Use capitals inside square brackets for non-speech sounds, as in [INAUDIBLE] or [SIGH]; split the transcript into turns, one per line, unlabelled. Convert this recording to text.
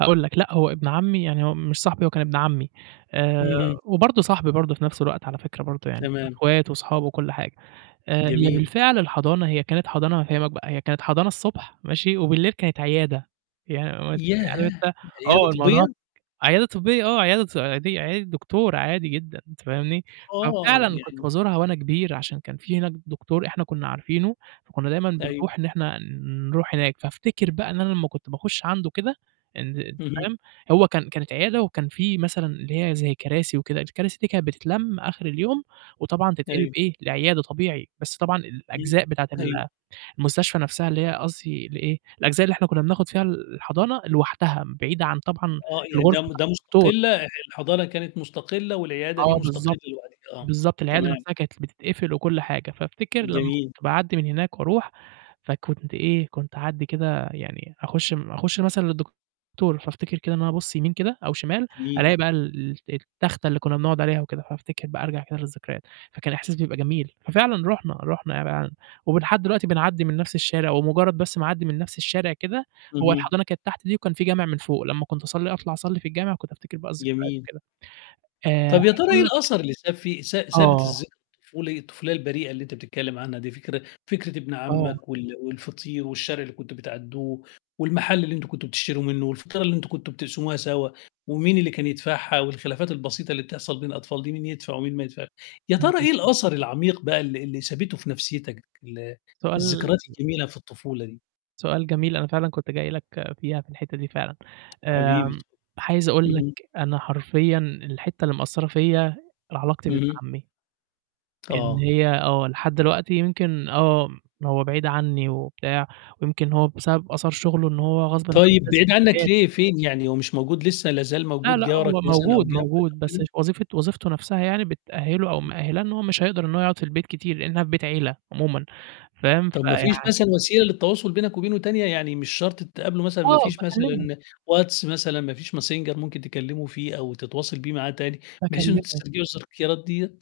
هاقول لك لأ، هو ابن عمّي يعني هو مش صاحبي هو كان ابن عمّي آآ
اهم.
وبرضه صاحبي برضه في نَفْس الوقت على فكرة برضه يعني، إحنا
تمام.
أخوات وأصحابه وكل حاجة آآ هي
جميل.
بالفعل الحضانة هي كانت حضانة هافهِّمك بقى هي كانت حضانة الصبح ماشي وبالليل كانت عيادة. يعني [UNINTELLIGIBLE] عارف
ياه!
أنت
عيادة
آه، [UNINTELLIGIBLE]
طبية؟!
عيادة طبية آه، عيادة ط عادية عيادة دكتور عادي جدًا أنت فاهمني،
آه،
ففعلًا كنت
يعني
بازورها وأنا كبير عشان كان في هناك دكتور إحنا كنّا عارفينه فكنّا دايمًا
أيوه.
بنروح إن إحنا نروح هناك، فافتكر بقى إن أنا لمّا كنت باخُش عنده كده أند أنت
اهم.
فاهم، هو كان كانت عيادة وكان في مثلًا اللي هي زي كراسي وكده الكراسي دي كانت بتتلَم آخِر اليوم وطبعًا تتقلب
أيوه.
إيه، لعيادة طبيعي بس طبعًا
إمم،
الأجزاء بتاعة
أيوه.
ال المستشفى نَفْسها اللي هي قصدي اللي إيه، الأجزاء اللي إحنا كنّا بناخُد فيها ال الحضانة لوحدها م بعيدة عن طبعًا
آه، يعني ده
الغرفة
م
بتاعة
ده
الدكتور.
مستقلّة الحضانة كانت مستقلّة والعيادة دي
آه،
مستقلّة
بالضبط،
لوحديك آه،
بالضبط، العيادة
تمام.
نَفْسها كانت ل بتتقفل وكل حاجة، فافتكر لمّا
جميل.
كنت باعدّي من هناك وأروح فكنت إيه، كنت اعدّي كده يعني أخُش م أخُش مثلًا للدكتور فافتكر كده إن أنا أبُصّ يمين كده أو شمال
جميل.
ألاقي بقى ال ال التخته اللي كنّا بنقعُد عليها وكده، فافتكر بقى أرجع كده للذكريات فكان إحساس بيبقى جميل، ففعلًا رُحنا رُحنا [UNINTELLIGIBLE] ولحد دلوقتي بنعدّي من نَفْس الشارع ومُجرّد بس ما أعدّي من نَفْس الشارع كده هو
اهم.
الحضانة كانت تحت دي وكان في جامع من فوق لمّا كنت أصلّي أطلع أصلّي في الجامع كنت أفتكر بقى الذكريات
جميل.
كده. آآ عايز
طَب يا ترى إيه
أقول لك
الأثر اللي ساب فيه س سابت
آه.
الذ الطفولي الطفولية البريئة اللي أنت بتتكلّم عنها دي فكر فكرة ابن
آه.
عمّك وال والفطير والشارع اللي كنتم بتعدّوه والمحل اللي أنتم كنتم بتشتروا منّه والفطيرة اللي أنتم كنتم بتقسموها سوى ومين اللي كان يدفعها والخلافات البسيطة اللي بتحصل بين الأطفال دي مين يدفع ومين ما يدفع يا ترى
اهم.
إيه الأثر العميق بقى اللي اللي سابته في نَفْسيتك ال
سؤال
الذكريات الجميلة في الطفولة دي؟
سؤال جميل أنا فعلًا كنت جاي لك فيها، في الحتّة دي فعلًا
حبيبي،
آمم، عايز أقول لك،
اهم.
أنا حرفيًا الحتّة اللي مأثّرة فيَّ ال علاقتي بابن
اهم.
عمّي إن
آه.
هي آه، لحد دلوقتي يمكن آه، م هو بعيد عنّي وبتاع ويمكن هو بسبب أثر شُغله إن هو غصبٍ عنّه
طيب
لازم
بعيد عنّك
[UNINTELLIGIBLE]
ليه، فين يعني هو مش موجود لسه، لا زال
لأ،
موجود
لأ، هو
جارك مثلًا أو
موجود،
جنبك
موجود
أو
بس في
كده؟
وظيفة وظيفته نَفْسها يعني بتأهِّله أو مِأهِّلاه إن هو مش هيقدر إن هو يقعُد في البيت كتير، لإنها في بيت عيلة عمومًا فاهم.
طَب ما
فيعني
فيش مثلًا وسيلة للتواصل بينك وبينه تانية، يعني مش شرط تتقابلوا مثلًا ما
آه،
فيش
باكلِّمه.
مثلًا واتس مثلًا، ما فيش ماسنجرممكن تكلّمه فيه أو تتواصل بيه معاه تاني بحيث إنّكم
باكلِّمه.
تسترجعوا التذكيرات دِيّة؟